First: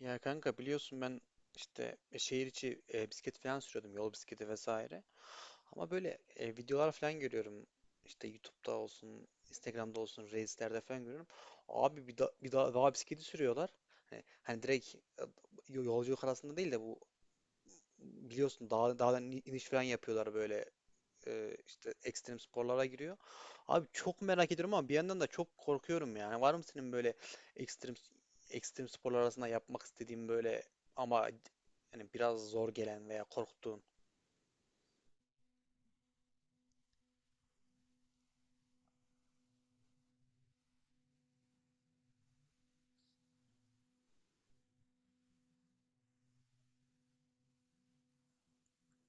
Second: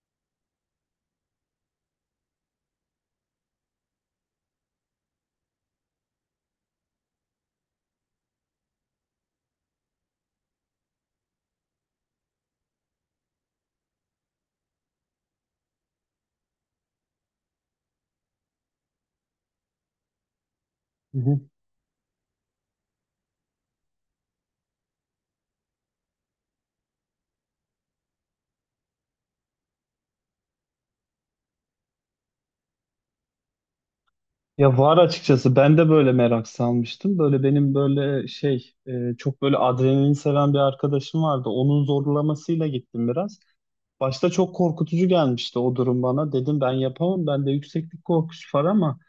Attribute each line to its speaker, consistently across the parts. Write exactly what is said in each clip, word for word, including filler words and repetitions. Speaker 1: Ya kanka biliyorsun ben işte e, şehir içi e, bisiklet falan sürüyordum. Yol bisikleti vesaire. Ama böyle e, videolar falan görüyorum. İşte YouTube'da olsun, Instagram'da olsun, Reels'lerde falan görüyorum. Abi bir, da, bir da, dağ bisikleti sürüyorlar. Hani, hani direkt e, yolculuk arasında değil de bu biliyorsun dağ, dağdan in- iniş falan yapıyorlar böyle
Speaker 2: Hı hı.
Speaker 1: e, işte ekstrem sporlara giriyor. Abi çok merak ediyorum ama bir yandan da çok korkuyorum yani. Var mı senin böyle ekstrem ekstrem sporlar arasında yapmak istediğin böyle ama yani biraz zor gelen veya korktuğun?
Speaker 2: Ya var açıkçası ben de böyle merak salmıştım. Böyle benim böyle şey e, çok böyle adrenalin seven bir arkadaşım vardı. Onun zorlamasıyla gittim biraz. Başta çok korkutucu gelmişti o durum bana. Dedim ben yapamam. Bende yükseklik korkusu var ama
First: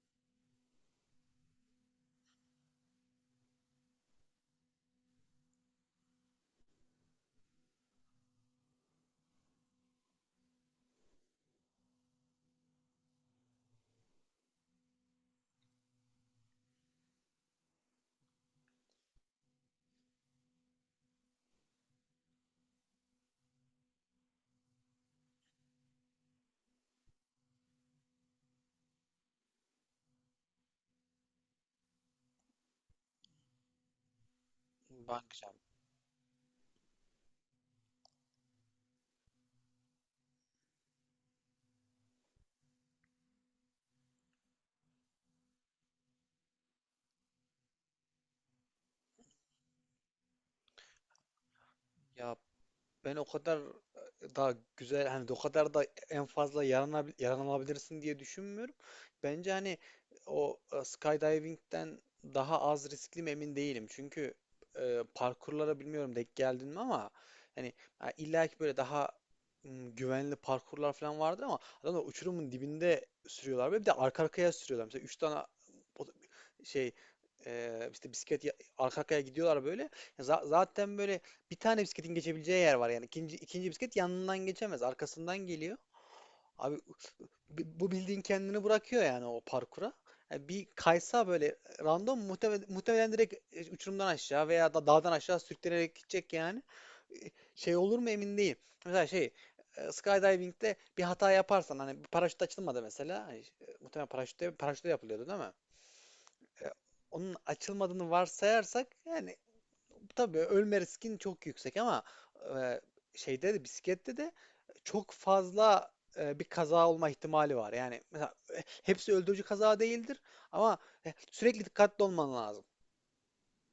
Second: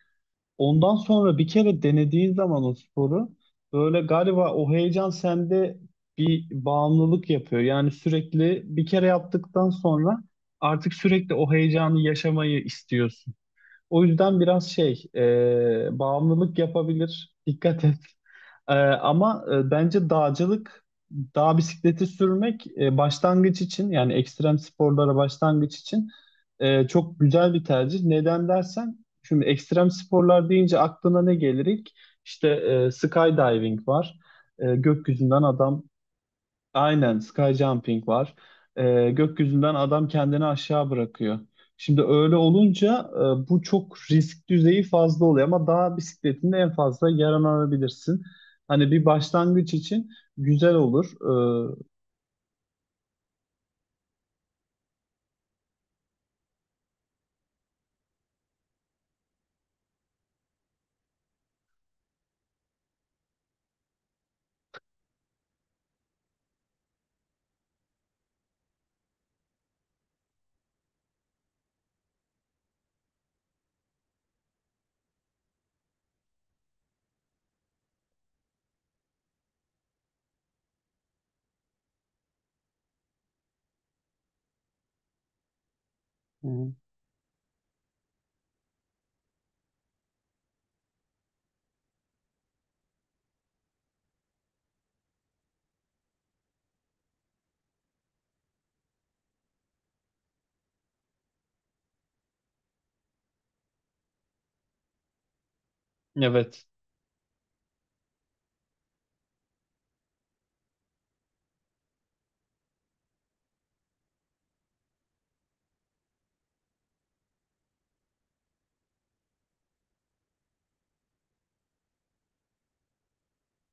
Speaker 2: ondan sonra bir kere denediğin zaman o sporu böyle galiba o heyecan sende bir bağımlılık yapıyor. Yani sürekli bir kere yaptıktan sonra artık sürekli o heyecanı yaşamayı istiyorsun. O yüzden biraz şey, e, bağımlılık yapabilir. Dikkat et. E, ama e, bence dağcılık, dağ bisikleti sürmek e, başlangıç için yani ekstrem sporlara başlangıç için e, çok güzel bir tercih. Neden dersen, şimdi ekstrem sporlar deyince aklına ne gelir ilk? İşte e, skydiving var. E,
Speaker 1: Bungee
Speaker 2: gökyüzünden
Speaker 1: jump.
Speaker 2: adam... Aynen sky jumping var. Ee, gökyüzünden adam kendini aşağı bırakıyor. Şimdi öyle olunca e, bu çok risk düzeyi fazla oluyor ama dağ bisikletinde en fazla yaralanabilirsin. Hani bir başlangıç için güzel olur. Ee,
Speaker 1: Ya ben o kadar e, daha güzel hani o kadar da en fazla yaranabil, yaranabilirsin diye düşünmüyorum. Bence hani o e, skydiving'den daha az riskli mi emin değilim. Çünkü e, parkurlara bilmiyorum denk geldin mi ama hani ha, illa ki böyle daha m, güvenli parkurlar falan vardır ama adamlar uçurumun dibinde sürüyorlar ve bir de arka arkaya sürüyorlar. Mesela üç tane o- şey e, işte bisiklet ya- arka arkaya gidiyorlar böyle. Ya za- zaten böyle bir tane bisikletin geçebileceği yer var yani. İkinci, ikinci bisiklet yanından geçemez. Arkasından geliyor.
Speaker 2: Hı hı.
Speaker 1: Abi bi- bu bildiğin kendini bırakıyor yani o parkura. Yani bir kaysa böyle random muhtemelen, muhtemelen direkt e, uçurumdan aşağı veya da dağdan aşağı sürüklenerek gidecek yani. E, Şey olur mu emin değilim. Mesela şey e, skydiving'de bir hata yaparsan hani bir paraşüt açılmadı mesela. Hani, e, muhtemelen paraşütte paraşütte yapılıyordu değil mi?
Speaker 2: Evet.
Speaker 1: E, Onun açılmadığını varsayarsak yani tabii ölme riskin çok yüksek ama e, şeyde de bisiklette de çok fazla e, bir kaza olma ihtimali var. Yani mesela e, hepsi öldürücü kaza değildir ama e, sürekli dikkatli olman lazım.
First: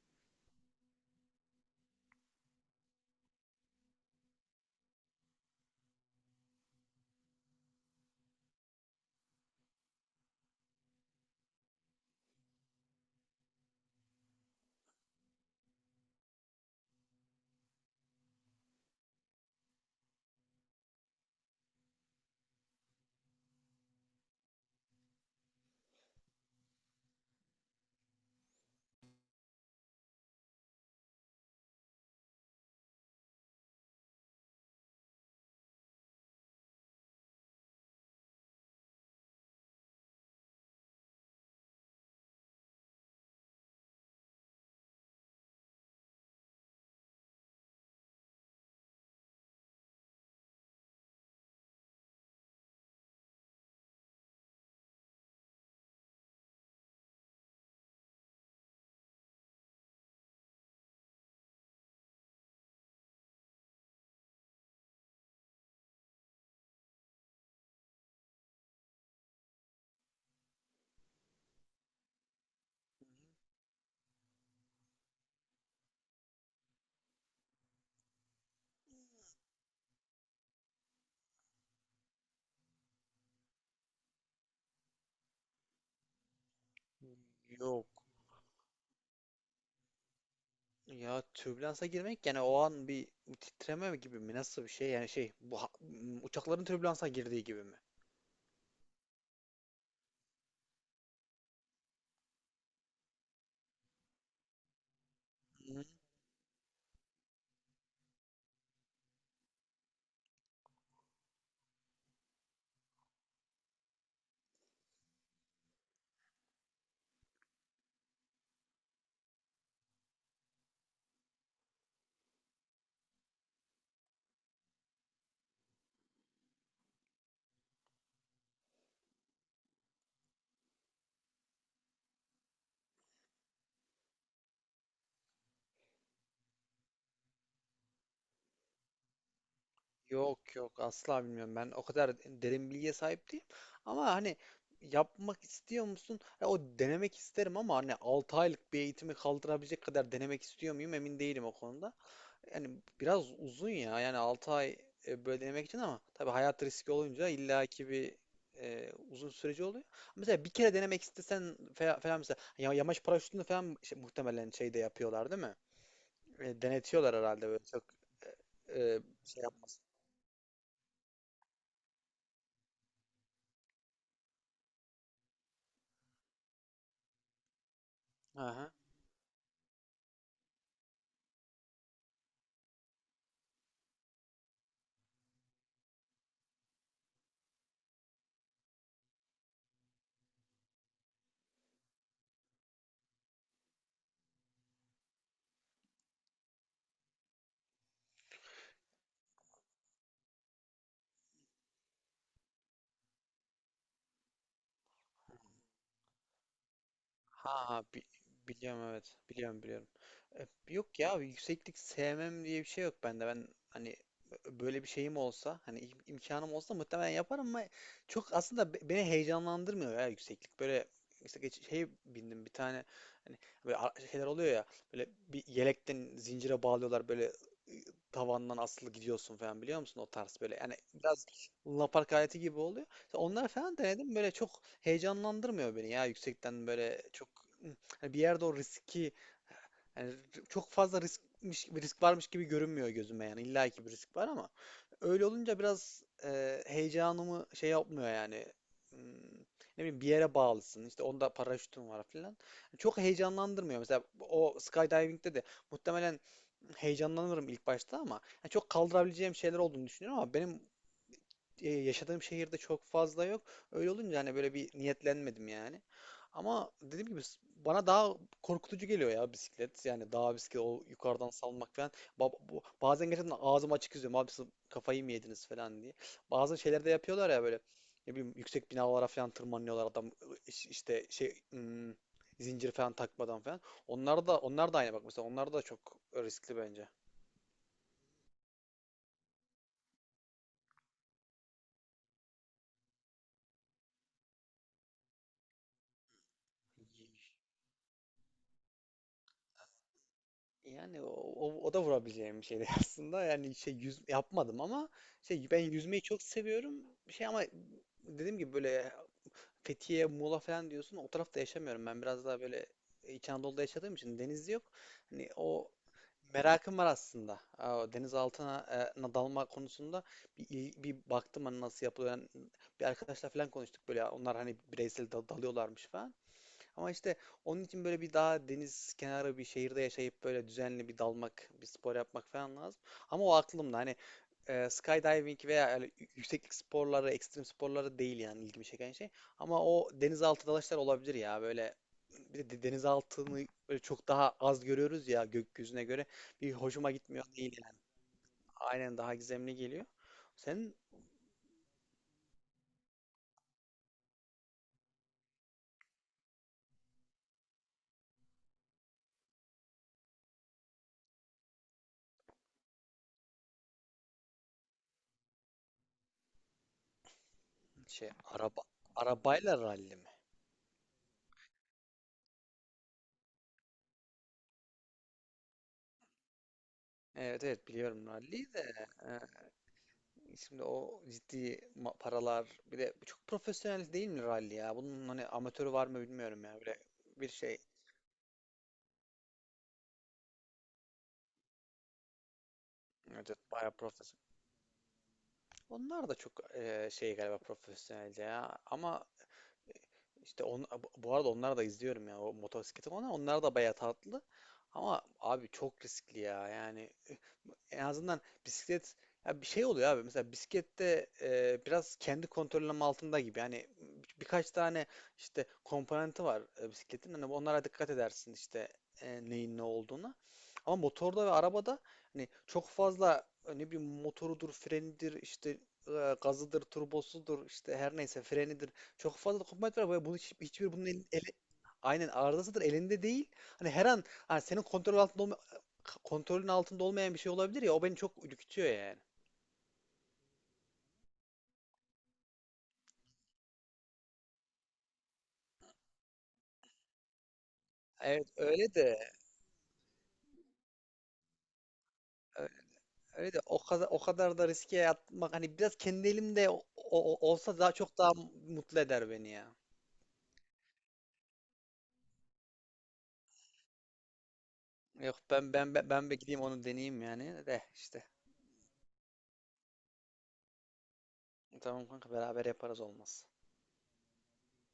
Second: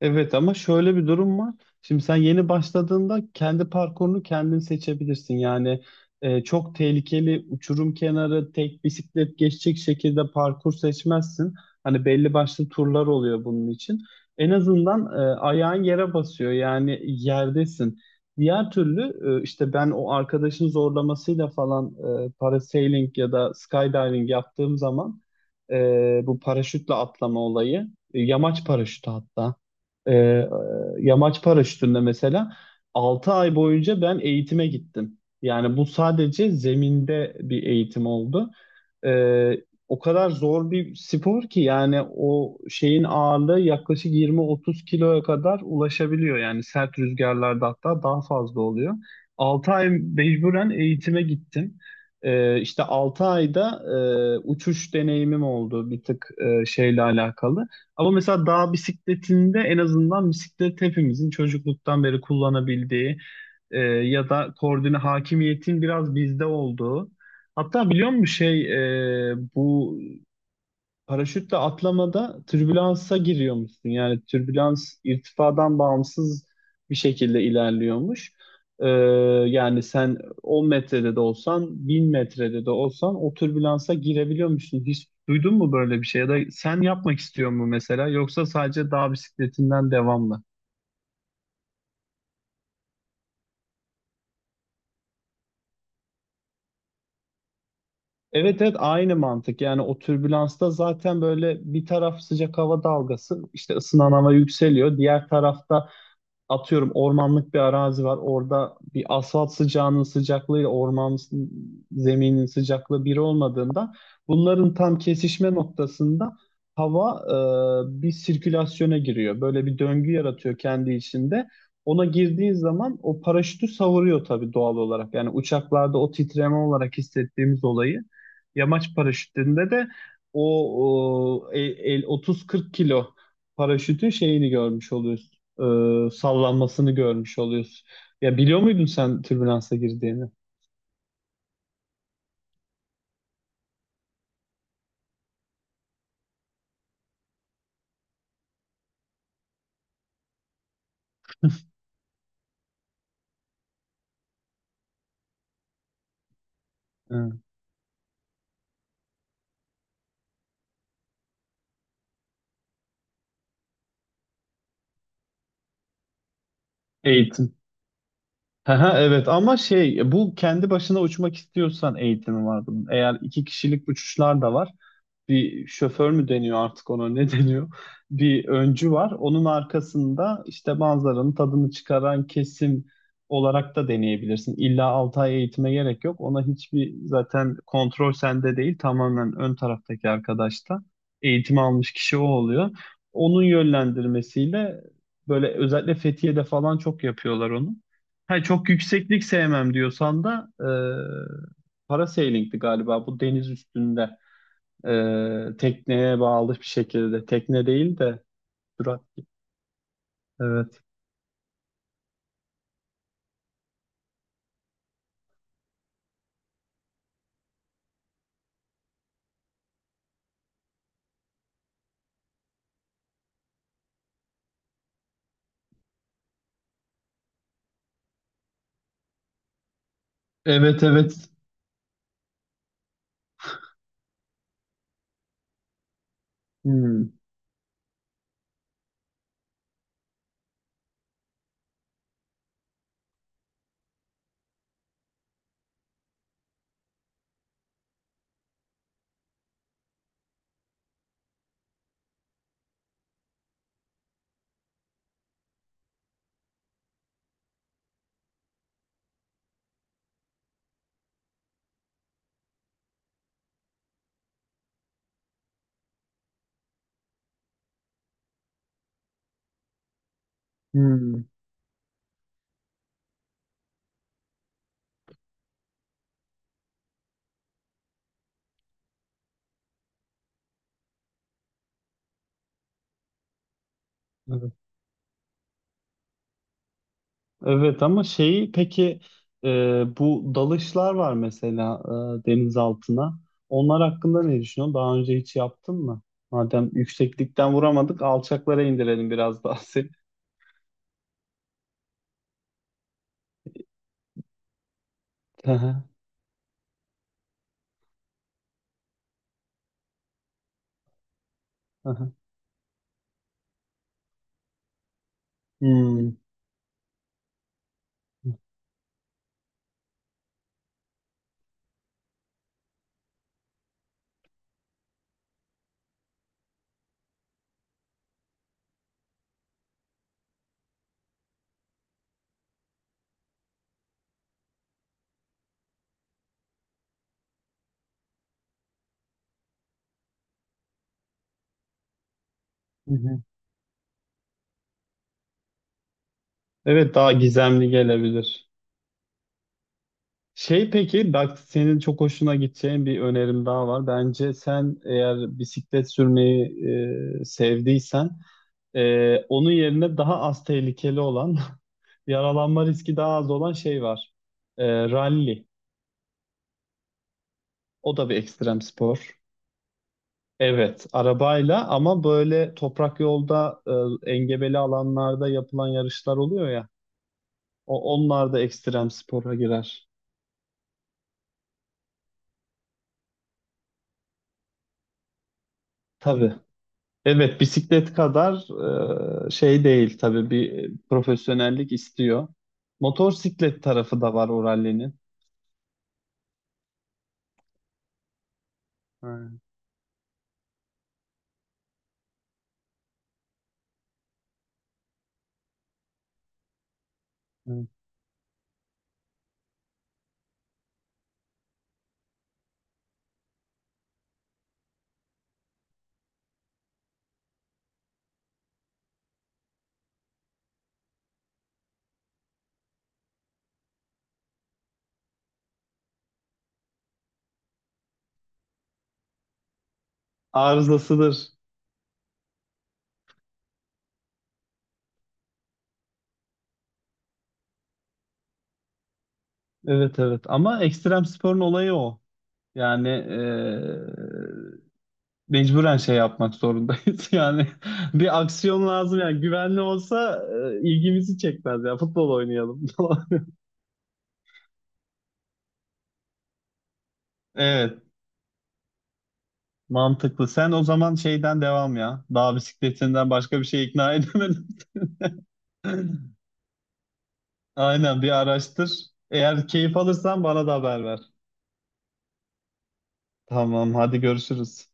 Speaker 2: Evet ama şöyle bir durum var. Şimdi sen yeni başladığında kendi parkurunu kendin seçebilirsin. Yani e, çok tehlikeli uçurum kenarı tek bisiklet geçecek şekilde parkur seçmezsin. Hani belli başlı turlar oluyor bunun için. En azından e, ayağın yere basıyor yani yerdesin. Diğer türlü e, işte ben o arkadaşın zorlamasıyla falan e, parasailing ya da skydiving yaptığım zaman e, bu paraşütle atlama olayı, e, yamaç paraşütü hatta. Ee, e, Yamaç paraşütünde mesela altı ay boyunca ben eğitime gittim. Yani bu sadece zeminde bir eğitim oldu. E, o kadar zor bir spor ki yani o şeyin ağırlığı yaklaşık yirmi otuz kiloya kadar ulaşabiliyor. Yani sert rüzgarlarda hatta daha fazla oluyor. Altı ay mecburen eğitime gittim. E, işte altı ayda e, uçuş deneyimim oldu bir tık e, şeyle alakalı. Ama mesela dağ bisikletinde en azından bisiklet hepimizin çocukluktan beri kullanabildiği e, ya da koordine hakimiyetin biraz bizde olduğu. Hatta biliyor musun şey e, bu paraşütle atlamada türbülansa giriyormuşsun. Yani türbülans irtifadan bağımsız bir şekilde ilerliyormuş. Ee, yani sen on metrede de olsan, bin metrede de olsan o türbülansa girebiliyormuşsun. Hiç duydun mu böyle bir şey? Ya da sen yapmak istiyor mu
Speaker 1: Yok
Speaker 2: mesela? Yoksa sadece dağ bisikletinden devam mı?
Speaker 1: ya türbülansa girmek yani o an bir titreme gibi mi nasıl bir şey yani şey bu ha- m, uçakların türbülansa girdiği gibi mi?
Speaker 2: Evet, evet, aynı mantık. Yani o türbülansta zaten böyle bir taraf sıcak hava dalgası, işte ısınan hava yükseliyor. Diğer tarafta atıyorum ormanlık bir arazi var. Orada bir asfalt sıcağının sıcaklığıyla orman s- zeminin sıcaklığı bir olmadığında bunların tam kesişme noktasında hava e, bir sirkülasyona giriyor. Böyle bir döngü yaratıyor kendi içinde. Ona girdiği zaman o paraşütü savuruyor tabii doğal olarak. Yani uçaklarda o titreme olarak hissettiğimiz olayı yamaç paraşütünde de o, o el, el otuz kırk kilo paraşütün şeyini görmüş oluyorsun e, sallanmasını görmüş oluyorsun. Ya biliyor muydun sen türbülansa girdiğini?
Speaker 1: Yok yok asla bilmiyorum. Ben o kadar derin bilgiye sahip değilim. Ama hani yapmak istiyor musun? Ya o denemek isterim ama hani altı aylık bir eğitimi kaldırabilecek kadar denemek istiyor muyum emin değilim o konuda. Yani biraz uzun ya. Yani altı ay e, böyle denemek için ama tabii hayat riski olunca
Speaker 2: Hı.
Speaker 1: illaki bir e, uzun süreci oluyor. Mesela bir kere denemek istesen fe- falan mesela ya- yamaç paraşütünü falan şey- muhtemelen şeyde yapıyorlar değil mi? E, denetiyorlar herhalde
Speaker 2: Eğitim.
Speaker 1: böyle çok e,
Speaker 2: Aha,
Speaker 1: e,
Speaker 2: evet
Speaker 1: şey
Speaker 2: ama
Speaker 1: yapmasın.
Speaker 2: şey bu kendi başına uçmak istiyorsan eğitimi var bunun. Eğer iki kişilik uçuşlar da var. Bir şoför mü deniyor artık ona ne deniyor? Bir öncü var. Onun arkasında işte manzaranın tadını çıkaran kesim olarak da deneyebilirsin. İlla altı ay eğitime gerek yok. Ona hiçbir zaten kontrol sende değil. Tamamen ön taraftaki arkadaşta. Eğitim almış kişi o oluyor. Onun yönlendirmesiyle böyle özellikle Fethiye'de falan çok yapıyorlar onu. Ha, çok yükseklik sevmem diyorsan da eee Parasailing'di galiba bu deniz üstünde. Ee, tekneye bağlı bir şekilde. Tekne
Speaker 1: Ha ha,
Speaker 2: değil
Speaker 1: bi-
Speaker 2: de
Speaker 1: biliyorum
Speaker 2: sürat.
Speaker 1: evet. Biliyorum biliyorum. E,
Speaker 2: Evet.
Speaker 1: yok ya yükseklik sevmem diye bir şey yok bende. Ben hani böyle bir şeyim olsa hani im- imkanım olsa muhtemelen yaparım ama çok aslında be- beni heyecanlandırmıyor ya yükseklik. Böyle işte geç, şey bindim bir tane hani böyle ar- şeyler oluyor ya böyle bir yelekten zincire bağlıyorlar böyle ı, tavandan asılı gidiyorsun falan biliyor musun o tarz böyle yani
Speaker 2: Evet,
Speaker 1: biraz
Speaker 2: evet.
Speaker 1: lunapark aleti gibi oluyor. Onlar falan denedim böyle çok heyecanlandırmıyor beni ya yüksekten böyle
Speaker 2: Hmm,
Speaker 1: çok hani bir yerde o riski yani çok fazla riskmiş bir risk varmış gibi görünmüyor gözüme yani illa ki bir risk var ama öyle olunca biraz e, heyecanımı şey yapmıyor yani. Hmm, ne bileyim bir yere bağlısın işte onda paraşütün var filan çok heyecanlandırmıyor mesela o skydiving'de de muhtemelen heyecanlanırım ilk başta ama yani çok kaldırabileceğim şeyler olduğunu düşünüyorum ama benim e, yaşadığım şehirde çok fazla yok. Öyle olunca hani böyle bir niyetlenmedim yani. Ama dediğim gibi s- bana daha korkutucu geliyor ya bisiklet. Yani daha bisiklet o
Speaker 2: hmm.
Speaker 1: yukarıdan salmak falan. Ba- bu- bazen gerçekten ağzım açık izliyorum. Abi siz kafayı mı yediniz falan diye. Bazı şeyler de yapıyorlar ya böyle. Ne bileyim yüksek binalara falan tırmanıyorlar adam iş- işte şey hmm, zincir falan takmadan falan. Onlar da
Speaker 2: Evet.
Speaker 1: onlar da aynı bak mesela onlar da çok riskli bence.
Speaker 2: Evet ama şeyi peki e, bu dalışlar var mesela e, deniz altına. Onlar hakkında ne düşünüyorsun? Daha önce hiç yaptın mı? Madem yükseklikten vuramadık, alçaklara indirelim biraz daha seni.
Speaker 1: Yani o, o, o da vurabileceğim bir şeydi aslında. Yani şey yüz yapmadım ama şey
Speaker 2: Hı
Speaker 1: ben
Speaker 2: hı.
Speaker 1: yüzmeyi çok seviyorum. Şey ama dediğim gibi böyle Fethiye, Muğla falan diyorsun. O tarafta yaşamıyorum. Ben biraz daha böyle İç Anadolu'da yaşadığım için deniz yok. Hani o
Speaker 2: Hmm.
Speaker 1: merakım var aslında. Aa, o deniz altına e, na dalma konusunda bir, il- bir baktım hani nasıl yapılıyor. Yani bir arkadaşlar falan konuştuk böyle. Onlar hani bireysel dal- dalıyorlarmış falan. Ama işte onun için böyle bir daha deniz kenarı bir şehirde yaşayıp böyle düzenli bir dalmak, bir spor yapmak falan lazım. Ama o aklımda hani e, skydiving veya öyle yükseklik sporları, ekstrem sporları değil yani ilgimi çeken şey. Ama o denizaltı dalışlar olabilir ya böyle bir de
Speaker 2: Hı hı.
Speaker 1: denizaltını böyle çok daha az görüyoruz ya gökyüzüne göre. Bir hoşuma
Speaker 2: Evet daha
Speaker 1: gitmiyor değil
Speaker 2: gizemli
Speaker 1: yani.
Speaker 2: gelebilir.
Speaker 1: Aynen daha gizemli geliyor.
Speaker 2: Şey
Speaker 1: Sen
Speaker 2: peki bak senin çok hoşuna gideceğin bir önerim daha var. Bence sen eğer bisiklet sürmeyi e, sevdiysen e, onun yerine daha az tehlikeli olan yaralanma riski daha az olan şey var. E, rally. O da
Speaker 1: şey
Speaker 2: bir ekstrem
Speaker 1: araba
Speaker 2: spor.
Speaker 1: arabayla ralli mi?
Speaker 2: Evet, arabayla ama böyle toprak yolda e, engebeli alanlarda yapılan yarışlar oluyor ya.
Speaker 1: Evet evet
Speaker 2: O,
Speaker 1: biliyorum
Speaker 2: onlar da
Speaker 1: ralliyi de.
Speaker 2: ekstrem spora girer.
Speaker 1: Şimdi o ciddi ma- paralar bir de çok profesyonel değil mi rally ya? Bunun hani amatörü var mı
Speaker 2: Tabii.
Speaker 1: bilmiyorum ya. Böyle bir
Speaker 2: Evet,
Speaker 1: şey
Speaker 2: bisiklet kadar e, şey değil tabii bir profesyonellik istiyor.
Speaker 1: evet, evet,
Speaker 2: Motorsiklet
Speaker 1: bayağı
Speaker 2: tarafı da
Speaker 1: profesyonel.
Speaker 2: var o rallinin.
Speaker 1: Onlar da çok e, şey galiba profesyonelce ya. Ama
Speaker 2: Ha,
Speaker 1: işte on, bu arada onları da izliyorum ya o motosikleti onlar onlar da bayağı tatlı. Ama abi çok riskli ya. Yani
Speaker 2: evet.
Speaker 1: en azından bisiklet ya bir şey oluyor abi. Mesela bisiklette e, biraz kendi kontrolüm altında gibi. Yani bir- birkaç tane işte komponenti var e, bisikletin. Hani onlara dikkat edersin işte e, neyin ne olduğuna. Ama motorda ve arabada hani çok fazla e, ne bileyim motorudur, frenidir, işte e, gazıdır, turbosudur, işte her neyse frenidir. Çok fazla komponent var ve bu hiç- hiçbir bunun el,
Speaker 2: Arızasıdır.
Speaker 1: ele- aynen arızasıdır elinde değil. Hani her an hani senin kontrol altında olma- kontrolün altında olmayan bir şey olabilir ya o beni çok ürkütüyor yani.
Speaker 2: Evet, evet, ama ekstrem sporun olayı o. Yani e, mecburen şey yapmak zorundayız. Yani bir
Speaker 1: Evet
Speaker 2: aksiyon
Speaker 1: öyle
Speaker 2: lazım
Speaker 1: de
Speaker 2: yani güvenli olsa e, ilgimizi çekmez ya futbol
Speaker 1: ö-
Speaker 2: oynayalım. falan.
Speaker 1: öyle de o kadar o kadar da riske atmak hani biraz kendi elimde o- o- olsa daha
Speaker 2: Evet,
Speaker 1: çok daha mutlu eder beni ya.
Speaker 2: mantıklı. Sen o zaman şeyden devam ya. Dağ bisikletinden başka bir şey ikna edemedim.
Speaker 1: Yok ben ben ben ben bir gideyim onu deneyeyim yani de
Speaker 2: Aynen
Speaker 1: işte.
Speaker 2: bir araştır. Eğer keyif alırsan bana da haber ver.
Speaker 1: Tamam kanka beraber yaparız olmaz.
Speaker 2: Tamam, hadi görüşürüz.